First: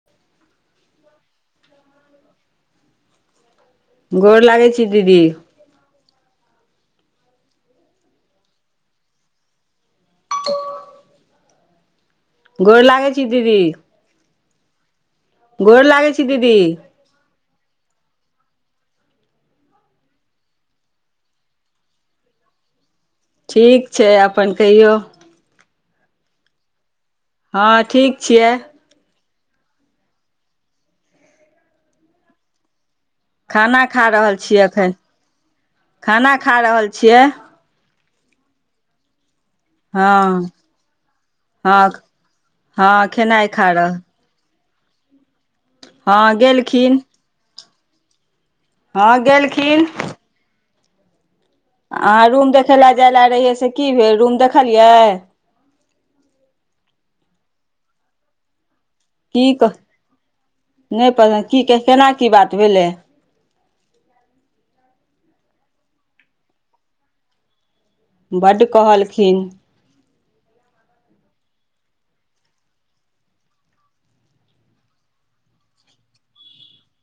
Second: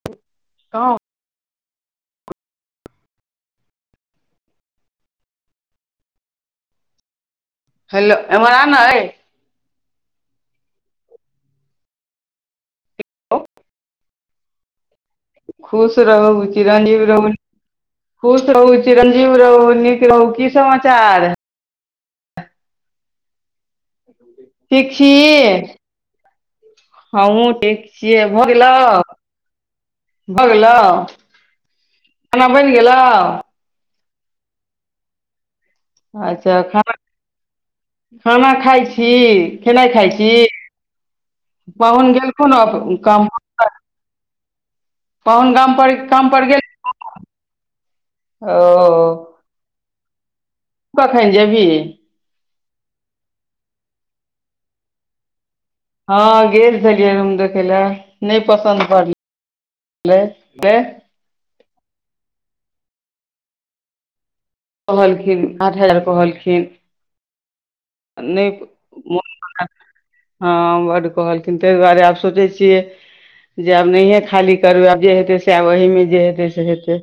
[inaudible] गोर लागै छी दीदी हेलो एमहर आन अय गोर लागै छी दीदी गोर खुश लागै छी रहू [unintelligible] दीदी चिरंजीवी रहू खुश रहू चिरंजीव रहु नीक रहु की समाचार ठीक छै अपन कहियौ हमहू ठीक छियै भऽ गेलो भऽ गेलौ खाना बैन गेलौ खाना खा रहल छी अखन अच्छा खान छियै [inaudible] खाना खाइ छी खेनाइ खाइ हँ छी पाहुन गेलखुन ओ काम खारह [inaudible] पहुन गाम पर ह काम पर गेल गेलखिन [unintelligible] हँ गेलखिन तु कखेन जेबही आहाँ रूम देखै ला जाय ला रहियै से की भेल रूम देखलियै हँ गेल छलिय रूम देखै ला नय पसंद पड़लें की कह न‌इ पसन्द की की केना की बात भेलै कहलखिन आठ हजार कहलखिन न‌इ बड्ड मन [inaudible] कहलखिन मालल हँ बड कहलखिन तै दुआरे आब सोचै छियै जे आब नहिये खाली करबै आब जे हेतै से आब ओहीमे जे हेतै से हेतै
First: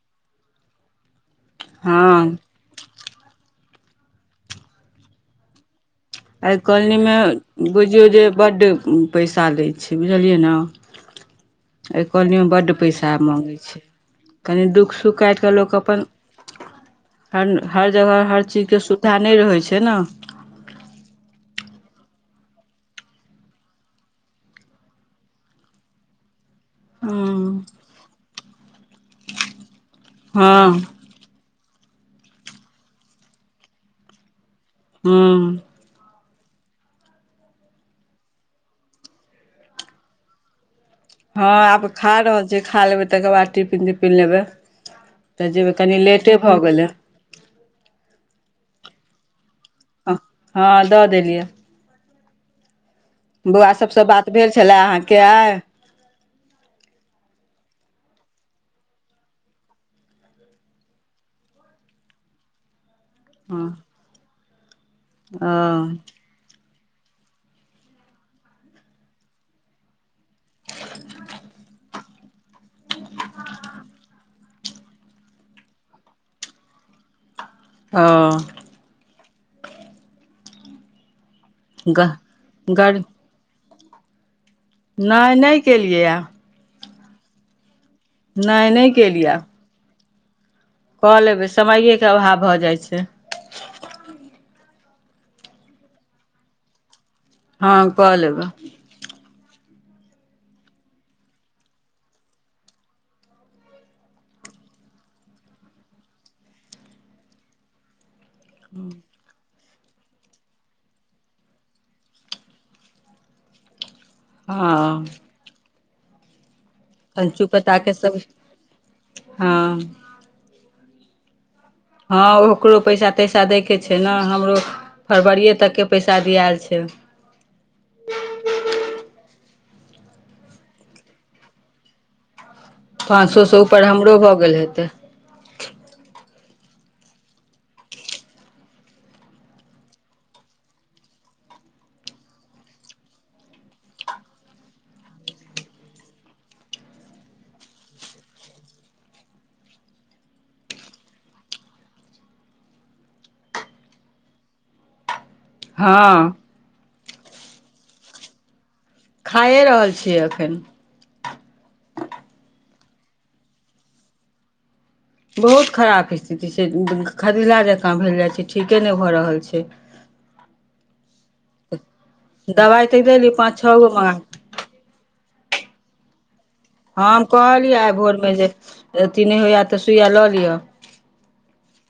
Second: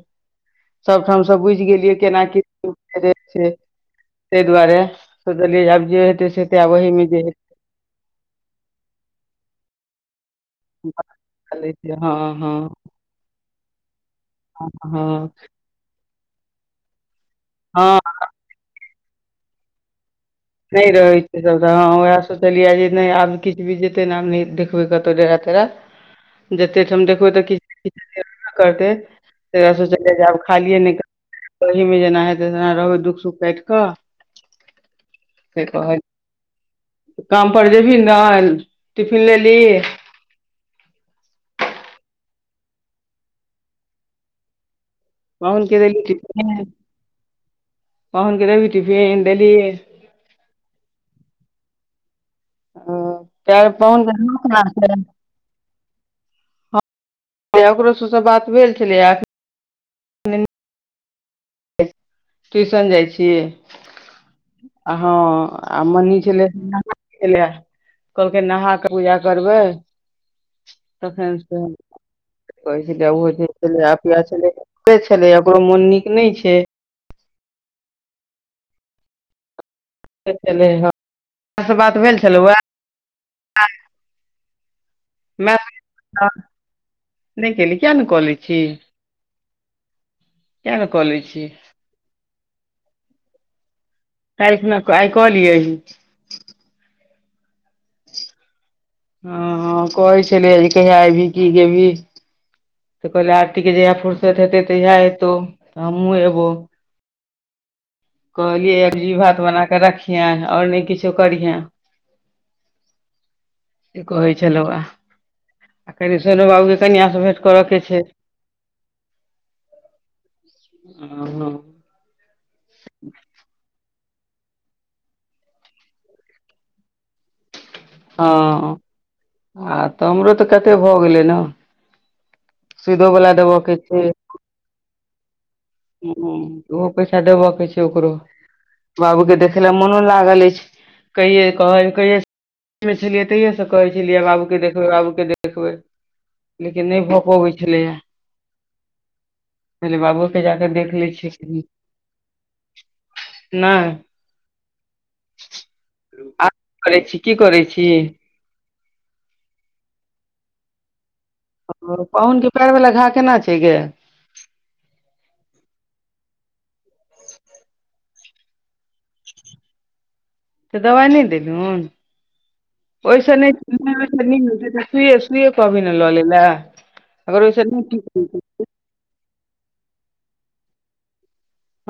सब ठाम स बुझ गेलियै केना हँ की [inaudible] तै दुआरे सोचलियै आब जे हेतै से एहि हेतै आब ओहिमे कॉलनीमे जे हेतै बुझियौ जे बड पैसा लैय छै बुझलिय न पता लेतै। ऐ हँ कॉलनी मे हँ बड पैसा आब माँगै छैय कनी दुख सुख हँ काटक लोक अपन हन हर हँ जगह हर चीज के सुविधा नय रहै छै न नय रहै छै सब त ह उएह सोचलियै जे नय आब किछ बित जेतै न आब नय देखबै कत‌उ डेरा तेरा [inaudible] जते ठाम देखबै त हँ किछ न किछ हेबे करतै तै दुआरे सोचलीय जे आब हँ खालिये नै करबै ओहीमे जेना हेतै तेना रहबै दुख सुख कैट कऽ हू [inaudible] काम पर जेबही नै टिफिन लेलही हँ आब खा रहल छियै खा लेबै तकर बाद टिफिन तिफिन लेबै तऽ पाहुन जेबै के कनी देली लेटे भ टिफिन गेलै पाहुन कऽ देबही टिफिन देलियै हँ दऽ देलियै ओ किया बौआ त सभसँ पाहुन बात भेल छलए के [unintelligible] [unintelligible] ओकरो सबस बात भेल छलैया एखन [unintelligible] [inaudible] ट्यूशन जाइ छी हँ [inaudible] आ हँ ओ आ मनी छलै [unintelligible] ऐ ला कहलकै नहा कऽ पूजा करबै [inaudible] तखन से कहै छलैया ओ जे छलैया अपीया छलैया सुतले छलैया ओकरो मोन नीक नै छैय हँ [unintelligible] गाड़ी नै नए किलियै या नै केलही नै नए केलियैया किया ने कऽ क लै ऽ छी लेबै समयए केँ अभाव भऽ जाइ छै कायल खुना आइ कऽ लिय अही हँ कऽ लेबै हऽ हऽ कहै छलिया जे कहीया ऐबही की गेबही तऽ कहलियै आरती कऽ जहिया फुर्सत हेतै तहिया एतौ हमहुँ एबौ कहलियै एकगजी भात बना कऽ रखिह और नै किछो करिहे [inaudible] [inaudible] से कहै छलौ आ हँ [inaudible] कहै सोनो बाबु कनीया स भेंट कंचू कर‌ कऽ पत्ताके छै ‌ सब हँ [inaudible] आ न हँ ओकरो पैसा तैसा दैय केँ छै छैन हमरो फरवरीये तक केँ पैसा दियाल छै हँ [inaudible] आ तऽ हमरो तऽ कते भऽ गेलै न शुद्ध पाँच वला सौ सँ देबय कऽ ऊपर छै [inaudible] हमरो भऽ गेल हेतै [inaudible] ओहो पैसा देब कऽ छै ओकरो बाबू केँ देखे लऽ मनो लागल ऐछ कहिये कहे कहिये में छलियै तहिये से कहै छलियै बाबू केँ देखबै बाबू केँ देखबै लेकिन नै भऽ पबै छलैया पहिले बाबुओ कऽ जा कऽ देख लै छियै [unintelligible] नै हँ आब करै छी की करै छी, खाए रहल छियै एखन, पाहुनकेँ पैर वला घाव केना छै गे बहुत खराब स्थिति छै खदला जकाँ भेल जाइ छै, ठीके नै भऽ रहल छैय तऽ दबाइ नै देलहुन दबाइ तऽ [inaudible] देली ओहिसँ नै [unintelligible] [unintelligible] पाँच छओ गो मंगा कहवैय ललैय ला हँ हम कहलियै आइ भोरमे जैय अथी नैय होइ। तऽ सुइया लऽ लिअ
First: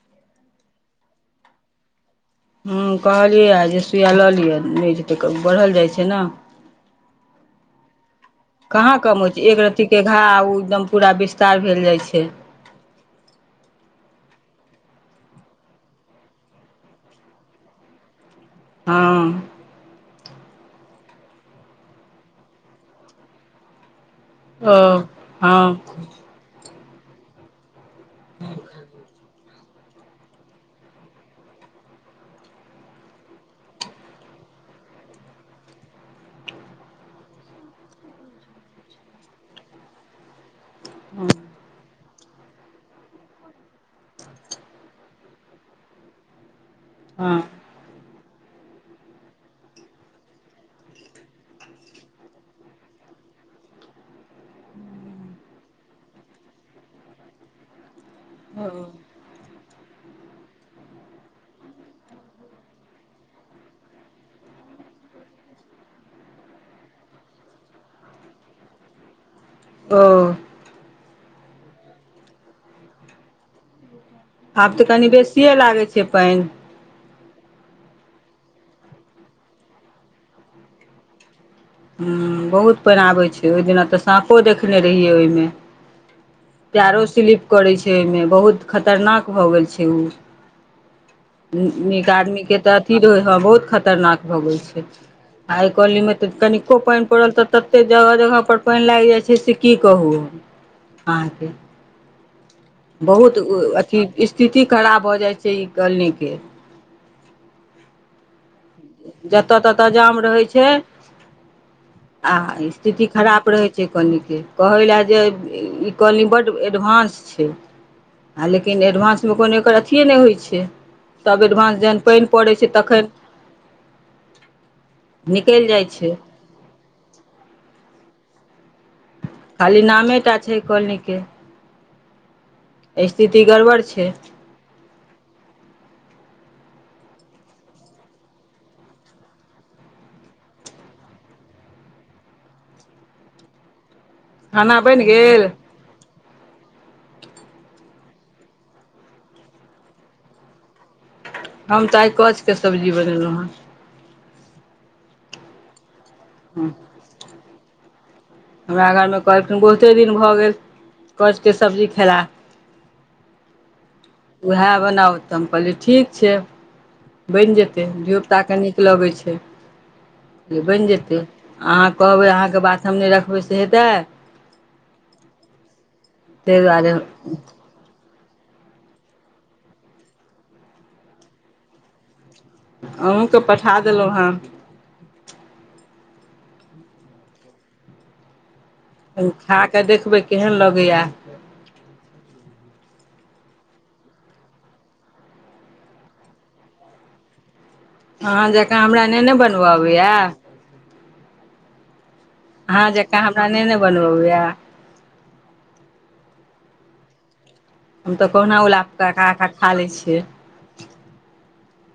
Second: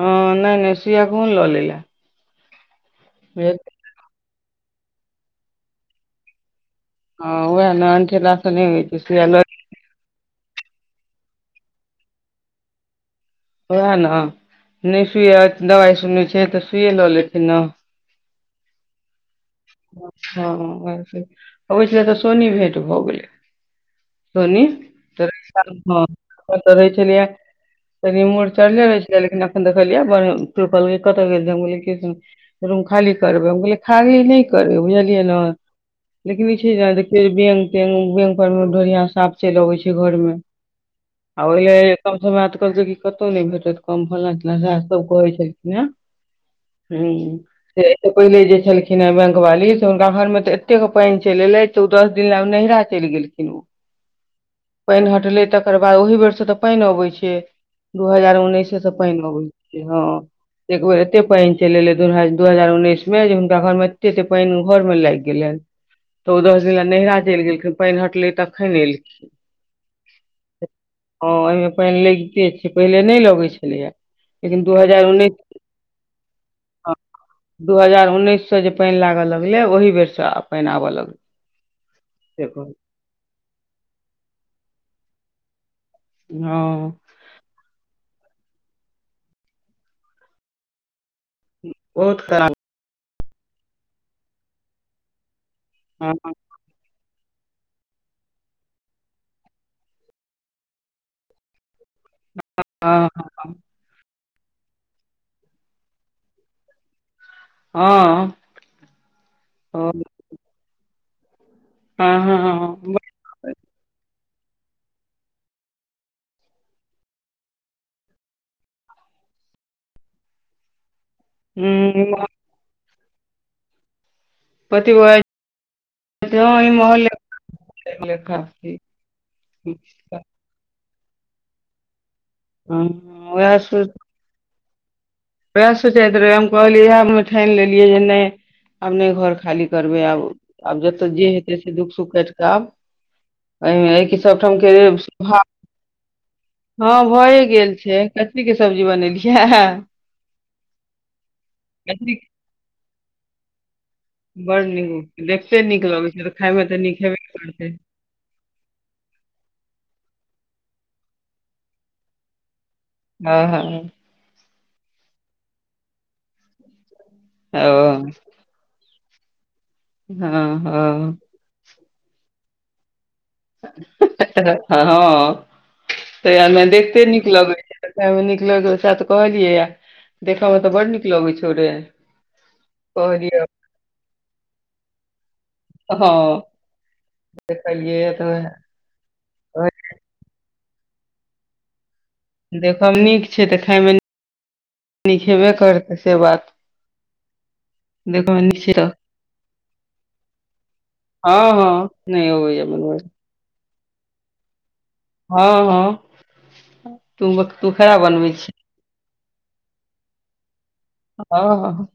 हँ नैय नैय सुइया कहुन ललैय ला ह्मँ कहलियैए है सुइया लऽ लिअ नैइ जतैय कहू न बढ़ल जाइ छैय ने ह ओएह ने अंठा ला स नैय होइ छैय के घा ओ एकदम पूरा विस्तार भेल जाइ छैय ओएह ने नहि सुइ दवाइ सुनै छै तऽ सुइए लऽ लेथिन न हँ। हँ व ओहि छल तऽ सोनी भेंट भऽ गेलेय सोनी ओ [unintelligible] रहेये हँ छैल ह अपनो तऽ रहैय छलैय तनि मूड़ चढ़ले रहै छल लेक एखन देखलियैल बर निक कियो कहल कत रूम खाली करबै हम कहलियै खाली नैयकरबै बुझलियै ने लेकिन ई छै जे देखिय बैंक तैं बैंक पर मे ढोरिया सांप चलि अबै छैय घर मे आईं कम स बात [unintelligible] कतहु नहि भेटत कम फलला चिलला झ सब कहै छलखिन हुम हँ से एहिस पहिले जे छलखिन हे बैंक वाली से हुनका घर मे तऽ एतेक पानि चैल एलैय। ओ दस दिन ल नैहरा चैल गेलखिन ओ पानि हटलै तकर बाद ओहि बेरसँ तऽ पानि अबैत छै, दू हजार उन्नैसेसँ पानि अबै छै हँ। एक बेेर एते पानि चल एले दू दू हजार उन्नैस मे जे हुनका घर मे एते एे पानि घर मे लाइगगेल न तऽ ओ दस दिना नैहरा चलि गेलखिन पानि हटलै तखन एलखिन ओऽ ह ओहिमे पानि लगिते छै य पहिले नैयलगैत छलैया आब तऽ कनि बेसियए लागै छै पानि ह। दू हजार उन्नैससँ जे पानि लागऽ लगलै ओहिी बेरसँ पानि आबय लगलै ह हँ बहुत पानि आबै छै ओहि दिना तऽ साँपो देखने रहियै ओहिमे। पैरो स्लिप करै छैय ओहिमे बहुत खतरनाक भऽ गेल छैय ओ। नीक बहुत खराब आदमीके तऽ अथी रहै हँ बहुत खतरनाक भऽ गेल छैय आइ हँ कॉलीमे कनिक खूब पानि पड़ल तऽ ततेक जगह जगह पानि लागि जाइ छैप से की कहू अहाँके हँ बहुत अथि स्थिति खराब भऽ जाइ छैय ई कॉलनीके। हँ जतय ततऽ जाम रहै छैय हँ आ हँ स्थिति खराब रहै छैय से कनीके कहै लाए जे ई कॉलनी बड्ड एडवान्स छैय आ लेकिन एडवान्समे कोनो एकर अथिए नहि होइ छै सभ एडवान्स जखन पानि पड़ै छै तखन पति निकलि जाइ छै [unintelligible] खाली नामेटा छैय इ कॉलनीके स्थिति उएह गड़बड़ छैय प्रियीशु जात रहैय हम कहलियै इएह ठानि लेलियै जैप नैय आब नैय घर खाली करबै आब आब जतऽ जे हेतै से दुःख सुख काटि कऽ आब। ऐमैएहिमे सबठाम के खाना बनि भाव गेल हँ भए गेल छैय कभी के सब्जी बनेलियै है हम तऽ आइ कथी कचके सब्जी बनेलहुँ हेँ। बड़ नीक देखते नीक लगैत छैयतऽ खायमे हेँ तऽ नीक हेवै करतै। हमरा घर मे कहलखिन बहुते दिन भऽ गेल कंच सब्जी खेला। हँ हँ उएह बनाउ तऽ हम कहलियै ठीक छै बनि जेतै ओ धियपुता कनि। पिलाबाय छै हँ हँ बैनजेतय अहा कहबय अहा के बात हम नै रखबय से। हेतै हँ ते ताहि हमे दुआरे देखते नीक लगै या देखै मे नीक लग तऽ सहे कहलियै देखय मे तऽ बड नीक लगैत छौ रे। अहुँ कहलियै क पठा देलु हँ। हँ देख कहलिय एतऽ बे कनि खा के देखबै केहन लगैया। देखब नीक छै तऽ खायमे। निक हेबे करत से बात। देखयमे अहाँ नीक छै जकाँ तऽ हमरा नहि ने बनबऽ अबैया। हँ हँ नै अबैये हँ जे काँ हमरा नै नै बनबऽ अबैया। हँ हँ तूम तू खरा हम तऽ कहुना उला पका क खा लै छियै। हँ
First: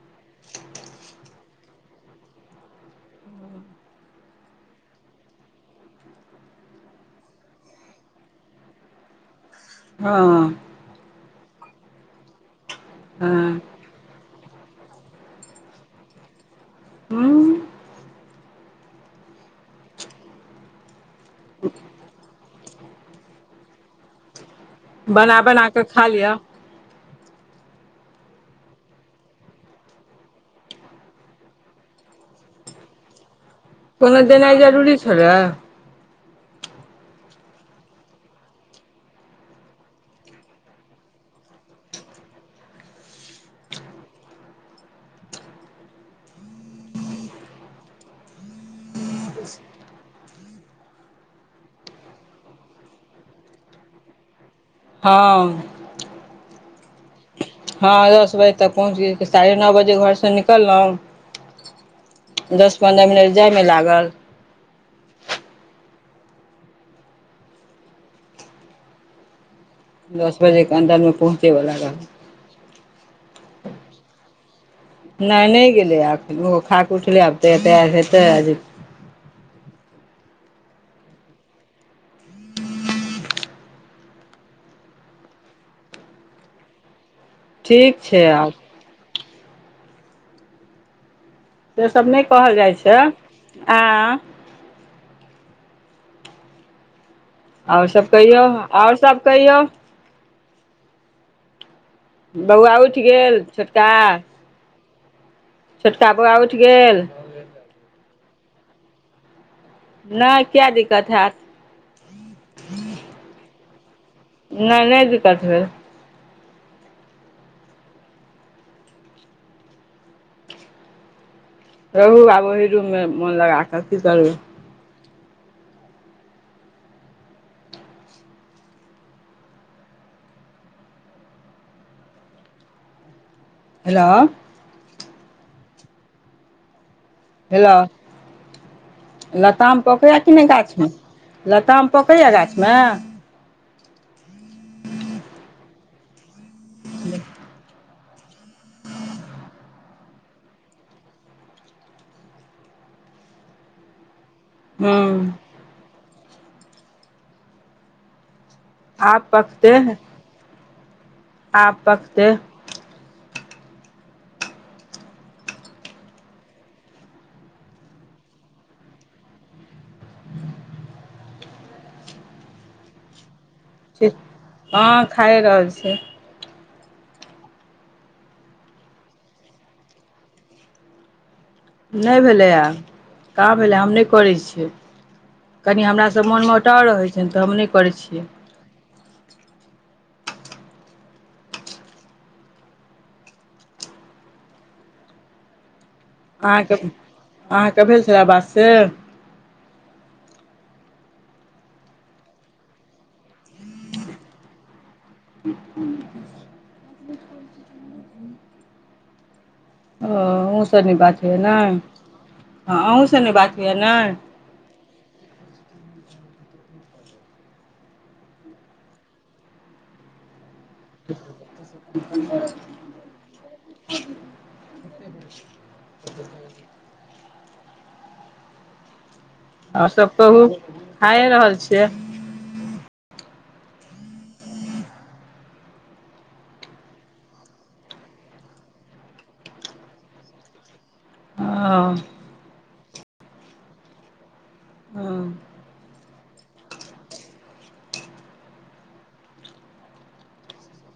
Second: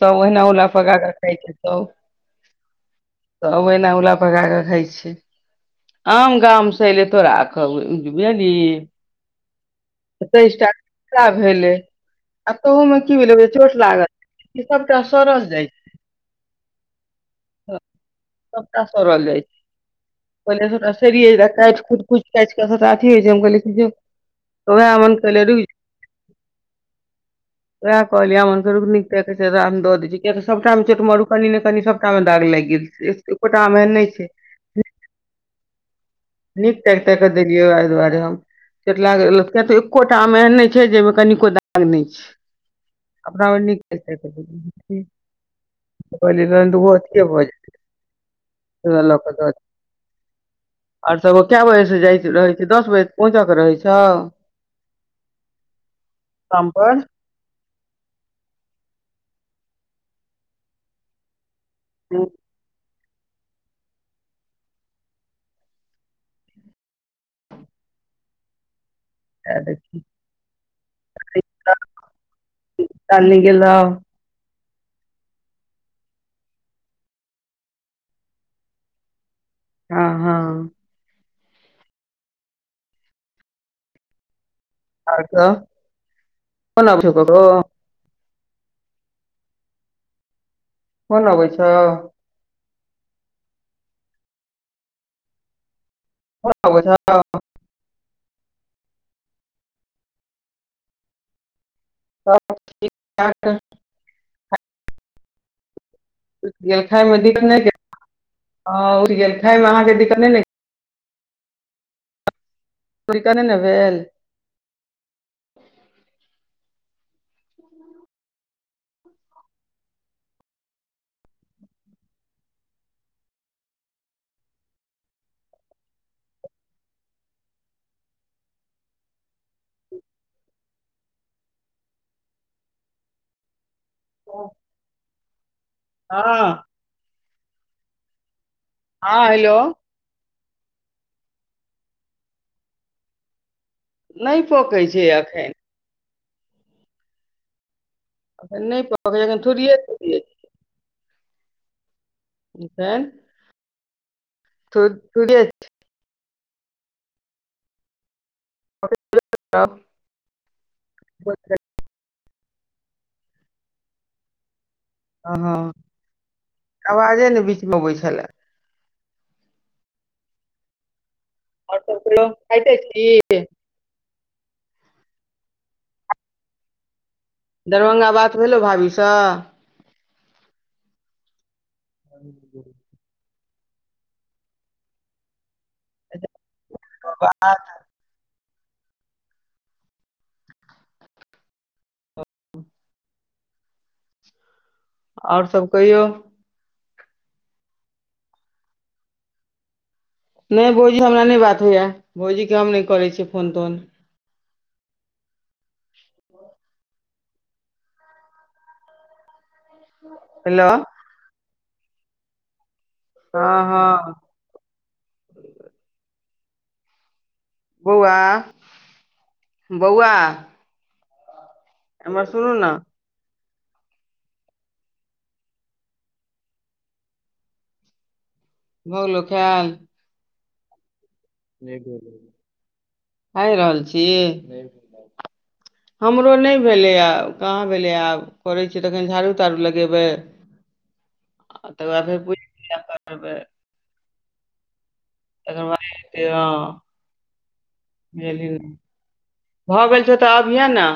सबौ ओहिना उला पका कऽ खाइ छै यै। तब एना उला पका कऽ खाइ छै। आम गांम से एले तोराखब बुझली ही हँ तेइस टा भेलै आ तहूमे की भेलै हँ चोट लागल। ई स‌बटा सरस जाइ छै। ह्म सबटा सड़ल जाइ छै पहिले स काटि कुट कु। कैच सभटा आती होइ छै हम कहलिय जो वएह अमन बना कहलियै रुकि बना कऽ खा लिअ। उएह कहलिय हमन नीक दऽ दै छी कियकि सभटा छोट मरू कनि ने कनि सभ कम दाग लैगेल छै। एकोटा आम एहन नहि कोनो छै देनाइ जरूरी छले नीक तैक तैक कऽ देलियै ओ दुआरे हम। चटलागलय तऽ एकोटा आम एहन नै छै जाहिमे कनिको दाग नै छै। अपना ब न कैस। [unintelligible] [inaudible] आर सब क बजे से जाय रहे छै दस बजे पहुंच क रहै छौ। हँ शाम पर हँ दस बजे तक पहुँच गेल साढ़े नौ बजे घरसँ निकललहुँ। हु दस पन्द्रह मिनट जाइमे लागल। अ दस बजे के अन्दर मे पहुँचेवला रहथिन। काल्हि नहि गेलौं नहि नहि गेलै यै ओहो खाकऽ उठलै आब तऽ तैयार हेतै जे हँ हँ और सब कोना छै [unintelligible] ठीक छै आब फोन अबै छै से सभ नहि कहल जाइ छै [unintelligible] और सभ कहियौ और सभ कहियौ सब बौआ ठीक उठ गेल ठाक। छोटका छोटका बौआ उठि गेल [unintelligible] नै ने किया दिक्कत हैत। दिक्कत नै न भेल? नै नै दिक्कत भेल। रहू आब ओहि रूम में मोन लगा कऽ की करबै। हेलो [inaudible] हँ हेलो हँ [inaudible] हेलो लताम पकैय कि नै गाछ में लताम पकैय गाछ में नै पकैय छै एखैन [unintelligible] एखन नै पकैय छै अखन ठुरिए ठुरिए छै। हूँ [unintelligible] आब पकतै। [unintelligible] आब पकतै। हऽ ह [inaudible] अवाजे नै बीच म अबै छलै और सब सुनाउ खाइते छि ठी [inaudible] हँ खाए रहल छी। दरभंगा बात भेलौ भाबी स नै भेलैए कहाँ भेलै हम नै करय छियै [inaudible] कनिया हमरासे मोन मो - - टाव रहय छियै तऽ हम नै करै छियै। और सब कहियौ। अहाँकेँ [inaudible] अहाँकेँ भेल छलै बात से नै भौजी हमरा नै बात होइयै भौजीे केँ हम नै करैत छियै फोन तोन। [unintelligible] ओ हेलो अहूँस नै बात होइए नै [inaudible] आ अहूँस नै हँ बात होए नै हँ बौआ [inaudible] बौआ [unintelligible] एम्हर सुनू न [unintelligible] भऽ गेलो खैल और सब कहू खाए रहल छियै [unintelligible] खाए रहल छी [unintelligible] हमरो नै भेलै या कहाँ भेलै आब करै छियै तखन झाड़ूं ताड़ू लगेबै आ ओ तकर बाद [unintelligible] हँ [unintelligible] [unintelligible] भऽ गेल छौ तऽ अभिय न